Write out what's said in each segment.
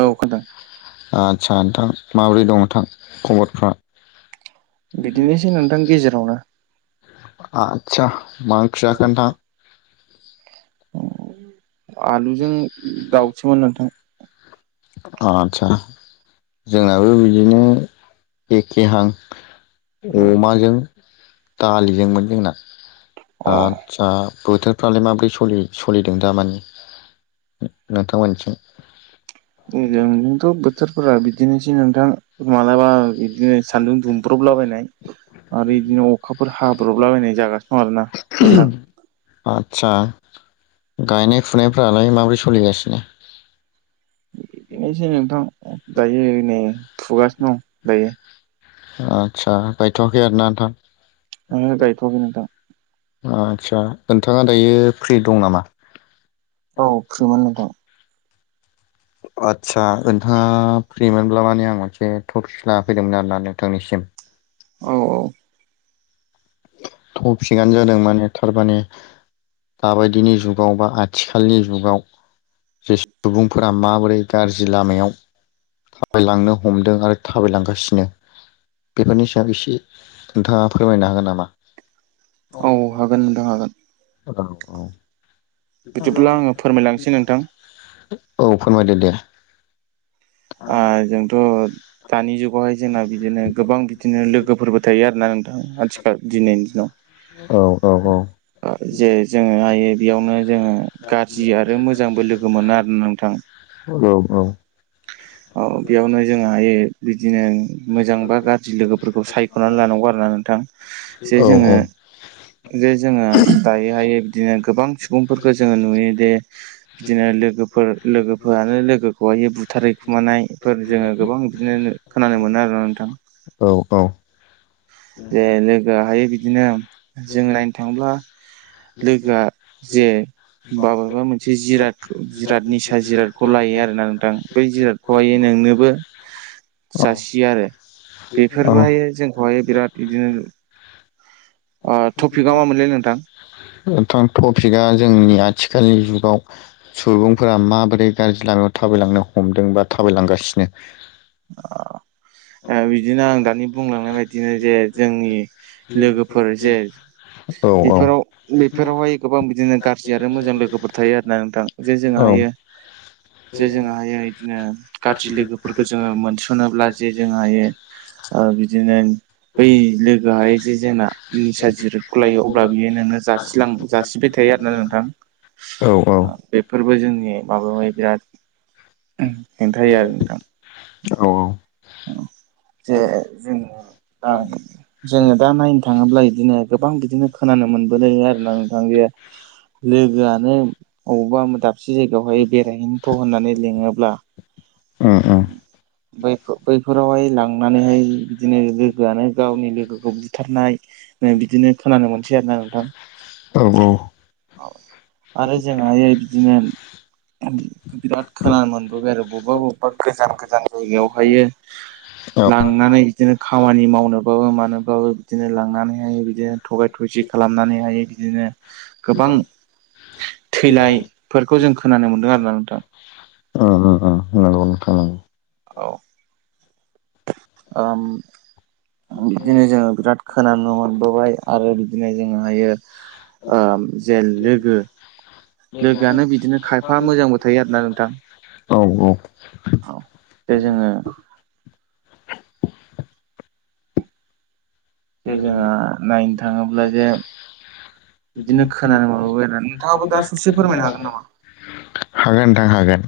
औ आदसा नोंथां माबोरै दं नोंथां खबरफ्रा? बिदिनोसै नोंथां गेजेरावनो। आतसा मा ओंख्रि जाखो नोंथां? आलुजों दावसोमोन नोंथां। आतसा। जोंनाबो बिदिनो एखेहां अमाजों दालिजोंमोन जोंना। अ आतसा बोथोरफ्रालाय माब्रै सलि-सलिदों दामानि नोंथां मोन्निथिं? जोंनिथिंथ' बो थोरफोरा बिदिनोसै नोंथां मालाबा इदिनो सान्दुं दुंब्रबलाबायनाय आरो इदिनो अखाफोर हाब्रबलाबायनाय जागासिनो दं आरो ना नोंथां। आतसा गायनाय-फुनायफ्रालाय माबोरै सोलिगासिनो? इदिनोसै नोंथां दायो नै फुगासिनो दं दायो। आतसा गायथ'वाखै आरो ना नोंथां? ओंहो गायथ'वाखै नोंथां। आस्सा नोंथाङा दायो फ्रि दं नामा? औ फ्रिमोन नोंथां। आतसा नोंथाङा फ्रि मोनब्ला माने आं मोनसे थपिकसो लाना फैदोंमोन आरो ना नोंथांनिसिम। औ औ। थफिकआनो जादों माने थारमाने दाबायदिनि जुगाव बा आथिखालनि जुगाव जे सुबुंफोरा माबोरै गाज्रि लामायाव थाबायलांनो हमदों आरो थाबायलांगासिनो बेफोरनि सायाव इसे नोंथाङा फोरमायनो हागोन नामा? औ हागोन नोंथां हागोन। जागोन औ। बिदिब्ला आङो फोरमायलांसै नोंथां औ फोरमायदो दे। ओ जोंथ' दानि जुगावहाय जोंना बिदिनो गोबां बिदिनो लोगोफोरबो थायो आरो ना नोंथां आथिखाल दिनैनि दिनाव। औ औ औ। ओ जे जोङो आयो बेयावनो जोङो गाज्रि आरो मोजांबो लोगो मोनो आरो नोंथां। औ औ। औ बेयावनो जोंहायो बिदिनो मोजां बा गाज्रि लोगोफोरखौ सायख'नानै लानांगौ आरो ना नोंथां। जे जोङो जे जोङा दायो हायो बिदिनो गोबां सुबुंफोरखौ जोङो नुयो दे बिदिनो लोगोफोर लोगोफोरानो लोगोखौहाय बुथारो। खुमानायफोर जोङो गोबां बिदिनो खोनानो मोनो आरो ना नोंथां। औ जे लोगो हाय बिदिनो जों नायनो थाङोब्ला लोगोआ जे बाबेबा मोनसे जिरादख' जिराद निसा जिरादखौ लायो आरो ना नोंथां। बै जिरादखौहायनो नोंनोबो औ जासियो आरो औ औ बेफोरबोहायो जोंखौहाय बिराद बिदिनो ओ थपिका मा मोनलै नोंथां? नोंथां थपिखा जोंनि आथिखालनि जुगाव सुबुंफोरा माबोरै गाज्रि लामायाव थाबायलांनो हमदों बा थाबायलांगासिनो। औ। ओ बिदिनो आं दानि बुंलांनाय बायदिनो जे जोंनि लोगोफोर जे औ औ। बेफोराव बेफोरावहाय गोबां बिदिनो गाज्रि आरो मोजां लोगोफोर थायो आरो ना नोंथां। जे जोंहा औ हायो जे जोंहाहायो इदिनो गाज्रि लोगोफोरखौ जोङो मोनस'नोब्ला जे जों हायो ओ बिदिनो बै लोगोहाय जे जोंना निसा जिरादखौ लायो अब्ला बेयो नोंनो जा सिलां जासिबाय थायो आरो ना नोंथां। औ औ ओ बेफोरबो जोंनि माबायावहाय बिराद हेंथा होयो आरो नोंथां। औ औ। औ जे जोङो आ जोङो दा नायनो थाङोब्ला इदिनो गोबां बिदिनो खोनानो मोनबोदों आरो ना नोंथां [unintelligible] लोगोआनो अबावबा दाबसे जायगायावहाय बेरायहैनिथ' होननानै लिङोब्ला बैफो-बैफोरावहाय लांनानैहाय बिदिनो लो गोआनो गावनि लोगोखौ बुथारनाय बिदिनो खोनानो मोनसै आरो ना नोंथां। औ आरो जोंहायो बिदिनो बिराद खोनानो मोनबोबाय आरो बबेबा बबेबा गोजान गोजान जायगायाव हायो लांनानै इदिनो खामानि मावनोबाबो मानोबाबो बिदिनो लांनानैहायो बिदिनो थगाय थसि खालामनानै हायो बिदिनो गोबां थैलायफोरखौ जों खोनानो मोनदों आरो ना नोंथां। [unintelligible] नंगौ नोंथां [unintelligible] औ ओम बिदिनो जोङो बिराद खोनानो मोनबोबाय आरो बिदिनो जोङो हायो ओम जेन लोगो लोगोआनो बिदिनो खायफा मोजांबो थायो आरोना नोंथां औ औ औ [unintelligible] जोङो जे जोंहा नायनो थाङोब्ला जे बिदिनो हागोन खोनानो मोनबोबाय आरो नोंथाङाबो दा ससे फोरमायनो हागोन नामा? नोंथां हागोन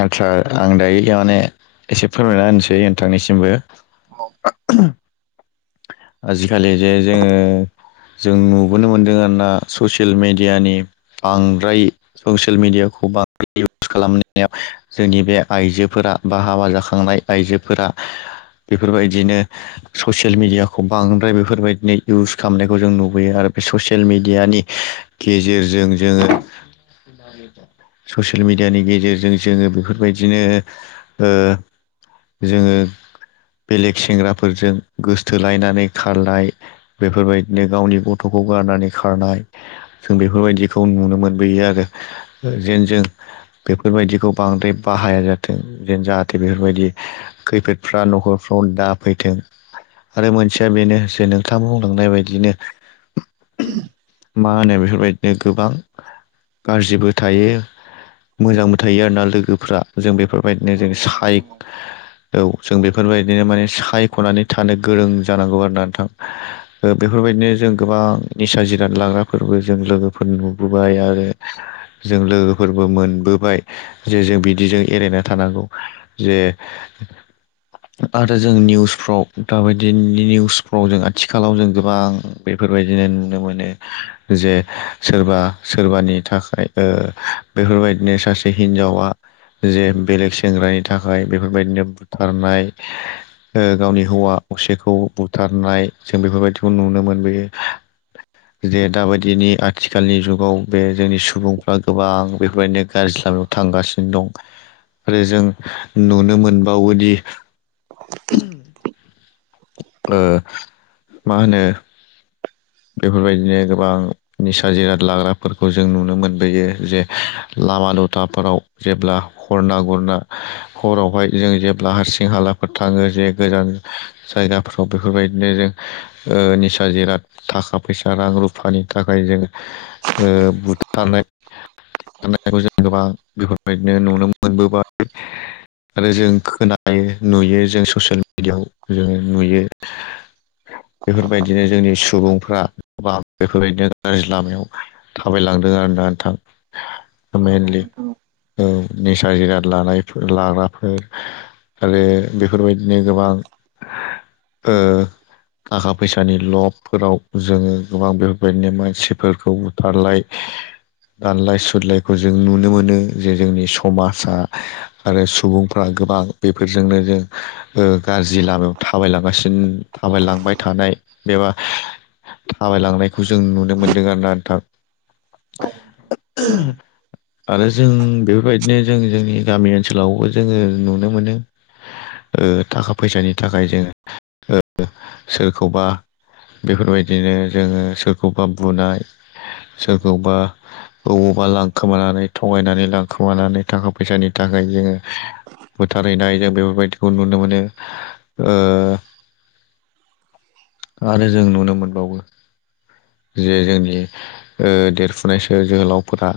आथसा आं दायो माने एसे फोरमायना होनोसै नोंथांनि सिम औ आजिखालि जे जोङो जों नुबोनो मोनदों आरोना ससियेल मेडियानि बांद्राय ससियेल मेडियाखौ बा इउस खालामनायाव जोंनि बे आइजोफोरा बा हाबा जाखांनाय आइजोफोरा बेफोरबायदिनो ससे येल मिडियाखौ बांद्राय बेफोरबायदिनो इउस खालामनायखौ जों नुबोयो आरो बे ससियल मिडियानि गेजेरजों जोङो ससियेल मेडियानि गेजेरजों जोङो बेफोरबायदिनो ओ जोङो बेलेग सेंग्राफोरजों गोसोथोलायनानै खारलाय बेफोरबायदिनो गावनि गथखौ गारनानै खारनाय जों बेफोरबायदिखौ नुनो मोनबोयो आरो जेन जों बेफोरबायदिखौ बांद्राय बाहाया जाथों जेन जाहाथे बेफोरबायदि खैफोदफ्रा नखरफ्राव दा फैथों आरो मोनसेया बेनो जे नोंथां बुंलांनाय बायदिनो मा होनो बेफोरबायदिनो गोबां गाज्रिबो थायो मोजांबो थायो आरोना लोगोफ्रा जों बेफोरबायदिनो जों साइख औ जों बेफोरबायदिनो माने सायखनानै माने गोरों जानांगौ आरो ना नोंथां ओ बेफोरबायदिनो जों गोबां निसा जिराद लाग्राफोरबो जों लोगोफोर नुबोबाय आरो जों लोगोफोरबो मोनबोबाय जे जों बिदि बिजों एरायना थानांगौ जे [inaudible] आरो जों निउसफ्राव माबायदि निउसफ्राव जों आथिखालाव जों गोबां बेफोरबायदिनो नुनो मोनो जे सोरबा सोरबानि था खाय ओ बेफोरबायदिनो सासे हिन्जावा जे बेलेग सेंग्रानि थाखाय बेफोरबायदिनो बुथारनाय ओ गावनि हौवा असेखौ बुथारनाय जों बेफोरबायदिखौ नुनो मोनबोयो [inaudible] जे दाबायदिनि आथिखालनि जुगाव बे जोंनि सुबुंफ्रा गोबां बेफोरबायदिनो गाज्रि लामायाव थां थांगासिनो दं आरो जों नुनो मोनबावोदि [inaudible] ओ मा होनो बेफोरबायदिनो गोबां निसा जिराद लाग्राफोरखौ जों नुनो मोनबोयो जे लामा दथाफोराव जेब्ला हरना गुरना हरावहाय जों जेब्ला हारसिं हालाफोर थाङो जे गोजान जायगाफ्राव बेफोरबायदिनो जों ओ निसा जिराद थाखा फैसा रां रुफानि थाखाय जोङो ओ बुथारनाय खौ जों गोबां बेफोरबायदिनो नुनो मोनबोबाय आरो जों खोनायो नुयो जों ससियेल मेडिया याव जों नुयो बेफोरबायदिनो जोंनि सु बुंफ्रा बेफोरबायदिनो गाज्रि लामायाव थाबायलांदों आरो ना नोंथां मेनलि [unintelligible] औ निसा जिराद लानायफोर लाग्राफोर आरो बेफोरबायदिनो गोबां [inaudible] ओ थाखा फैसानि लब फोराव जोङो गोबां बेफोरबायदिनो मानसिफोरखौ बुथारलाय दानलाय सुलायखौ जों नुनो मोनो जे जोंनि समाजा आरो सुबुंफ्रा गोबां बेफोरजोंनो जों ओ गाज्रि लामायाव थाबायलांगासिनो थाबायलांबाय थानाय एबा थाबायलांनायखौ जों नुनो मोन्दों आरोना नोंथां। आरो जों बेफोरबायद बिदिनो जों जोंनि गामि ओनसोलावबो जोङो नुनो मोनो। ओ थाखा फैसानि थाखाय जोङो सोरखौबा बेफोरबायदिनो जोङो सोरखौबा बुनाय सोरखौबा बबावबा लांखोमानानै थगायनानै लांखोमानानै थाखा फैसानि थाखाय थाखाय जोङो बुथारैनाय जों बेफोरबायदिखौ नुनो मोनो ओ [unintelligible] आरो जों नुनो मोनबावो जे जोंनि देरफुनायसो जोहोलावफोरा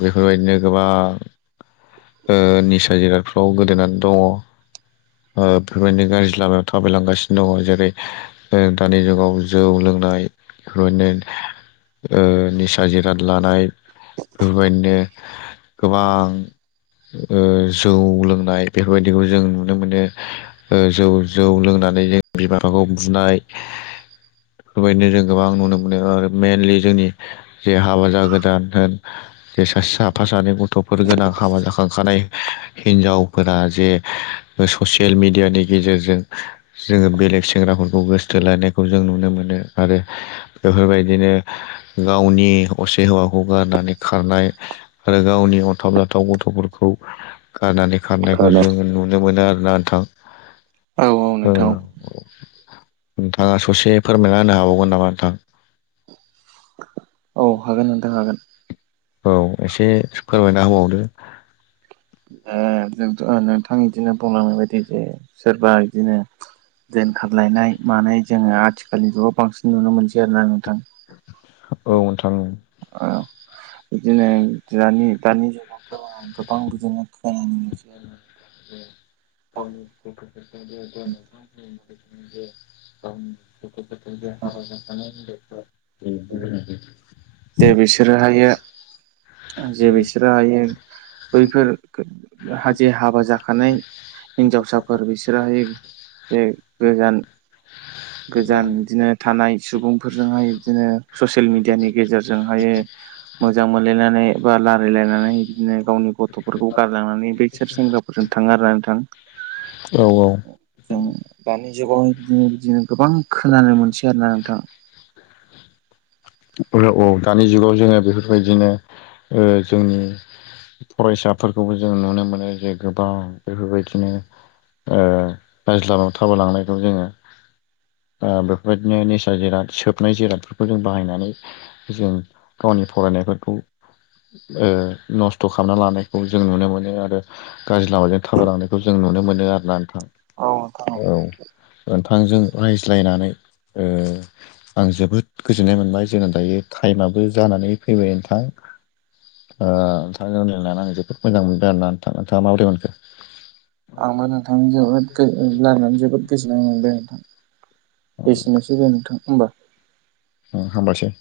बेफोरबायदिनो गोबां निसा जिरादफ्राव गोदोनानै दङ। बेफोरबायदि गाज्रि लामायाव थाबायलांगासिनो दङ। जेरै दानि जुगाव जौ लोंनाय बेफोरबायदिनो निसा जिराद लानाय। बेफोरबायदिनो गोबां ओ जौ लोंनाय बेफोरबायदिखौ जों नुनो मोनो। जौ जौ लोंनानै जों बिमाखौ बुनाय बेफोरबायदिनो जों गोबां नुनो मोनो ओ मेनलि जोंनि जे हाबा जागोदान होन जे साफा सानै गथफोर गोनां हाबा जाखांखानाय हिनजावफोरा जे ससियेल मिेडियानि गेजेरजों जोङो बेलेग सेंग्राफोरखौ गोसो थोलायानायखौ जों नुनो मोनो आरो बेफोरबायदिनो गावनि असे हौवाखौ गारनानै खारनाय आरो गावनि अनथाव बाथाव गथफोरखौ गारनानै खारनायखौ जों औ नुनो मोनो आरोना नोंथां। ओ [unintelligible] नोंथाङा ससे फोरमायना होनो हाबावगोन नामा नोंथां? औ हागोन नोंथां हागोन। औ एसे फोरमायना होबावदो। जोंथ नोंथां इदिनो बुंलांनाय बादि जे सोरबा इदिनो दोनखारलायनाय मानाय जोङो आथिखालनि जुगाव बांसिन नुनो मोनसै आरोना नोंथां। औ नोंथां। औ बिदिनो दानि दानि जुगावथ गोबां बिदिनो खोन मोनसै आरो। [unintelligible] [unintelligible] [unintelligible] गथ गथाय जे हाबा जाखानाय हिनजाव दे बिसोरोहायो जे बिसोरो हायो बैफोर हा बिसोरहाय बे गोजान [unintelligible] गोजान बिदिनो थानाय सुबुंफोरजोंहाय बिदिनो ससियेल मिडियानि गेजेरजोंहायो मोजां मोनलायनानै बा रायलायलायनानै बिदिनो गावनि गथफोरखौ गारलांनानै बसोर सेंग्राफोरजों थ थांगारा नोंथां औ औ जों दानि जुगावहाय बिदिनो बिदिनो गोबां खोनानो मोनसै आरोोना नोंथां औ दानि जुगाव जोङो बेफोरबायदिनो जोंनि फरायसाफोरखौबो जों नुनो मोनो जे गोबां बेफोरबायदिनो बायज्ल थाबायलांनायखौ जोङो बेफोरबायदिनो नेचारेल जिराद सोबनाय जिरादफोरखौ जों बाहायनानै जों गावनि फरायनायफोरखौ। ओ नस्थ' खालामना लानायखौ जों नुनो मोनो आरो गाज्रि लामाजों थां लानायखौ जों- नुनो मोनो आरो ना नोथां। औ नोंथां औ। ओ नथांजों रायज्लायनानै- ओ आं जोबोद गोजोननाय मोनबाय जोङो दायो थाइमाबो जानानै फैबाय नोंथां। [inaudible] ओ नोंथांजों लानानै जोबोद मोजां मोनबाय आरो ना नोंथां नोंथाङा माबोरै मोनखो? आंबो नोंथां जोबोद गोजो लायरायनानै जोबोद गोजोननाय मोनबाय आरो- एसेनोसै नोंथां ओमबा। हामबायसै।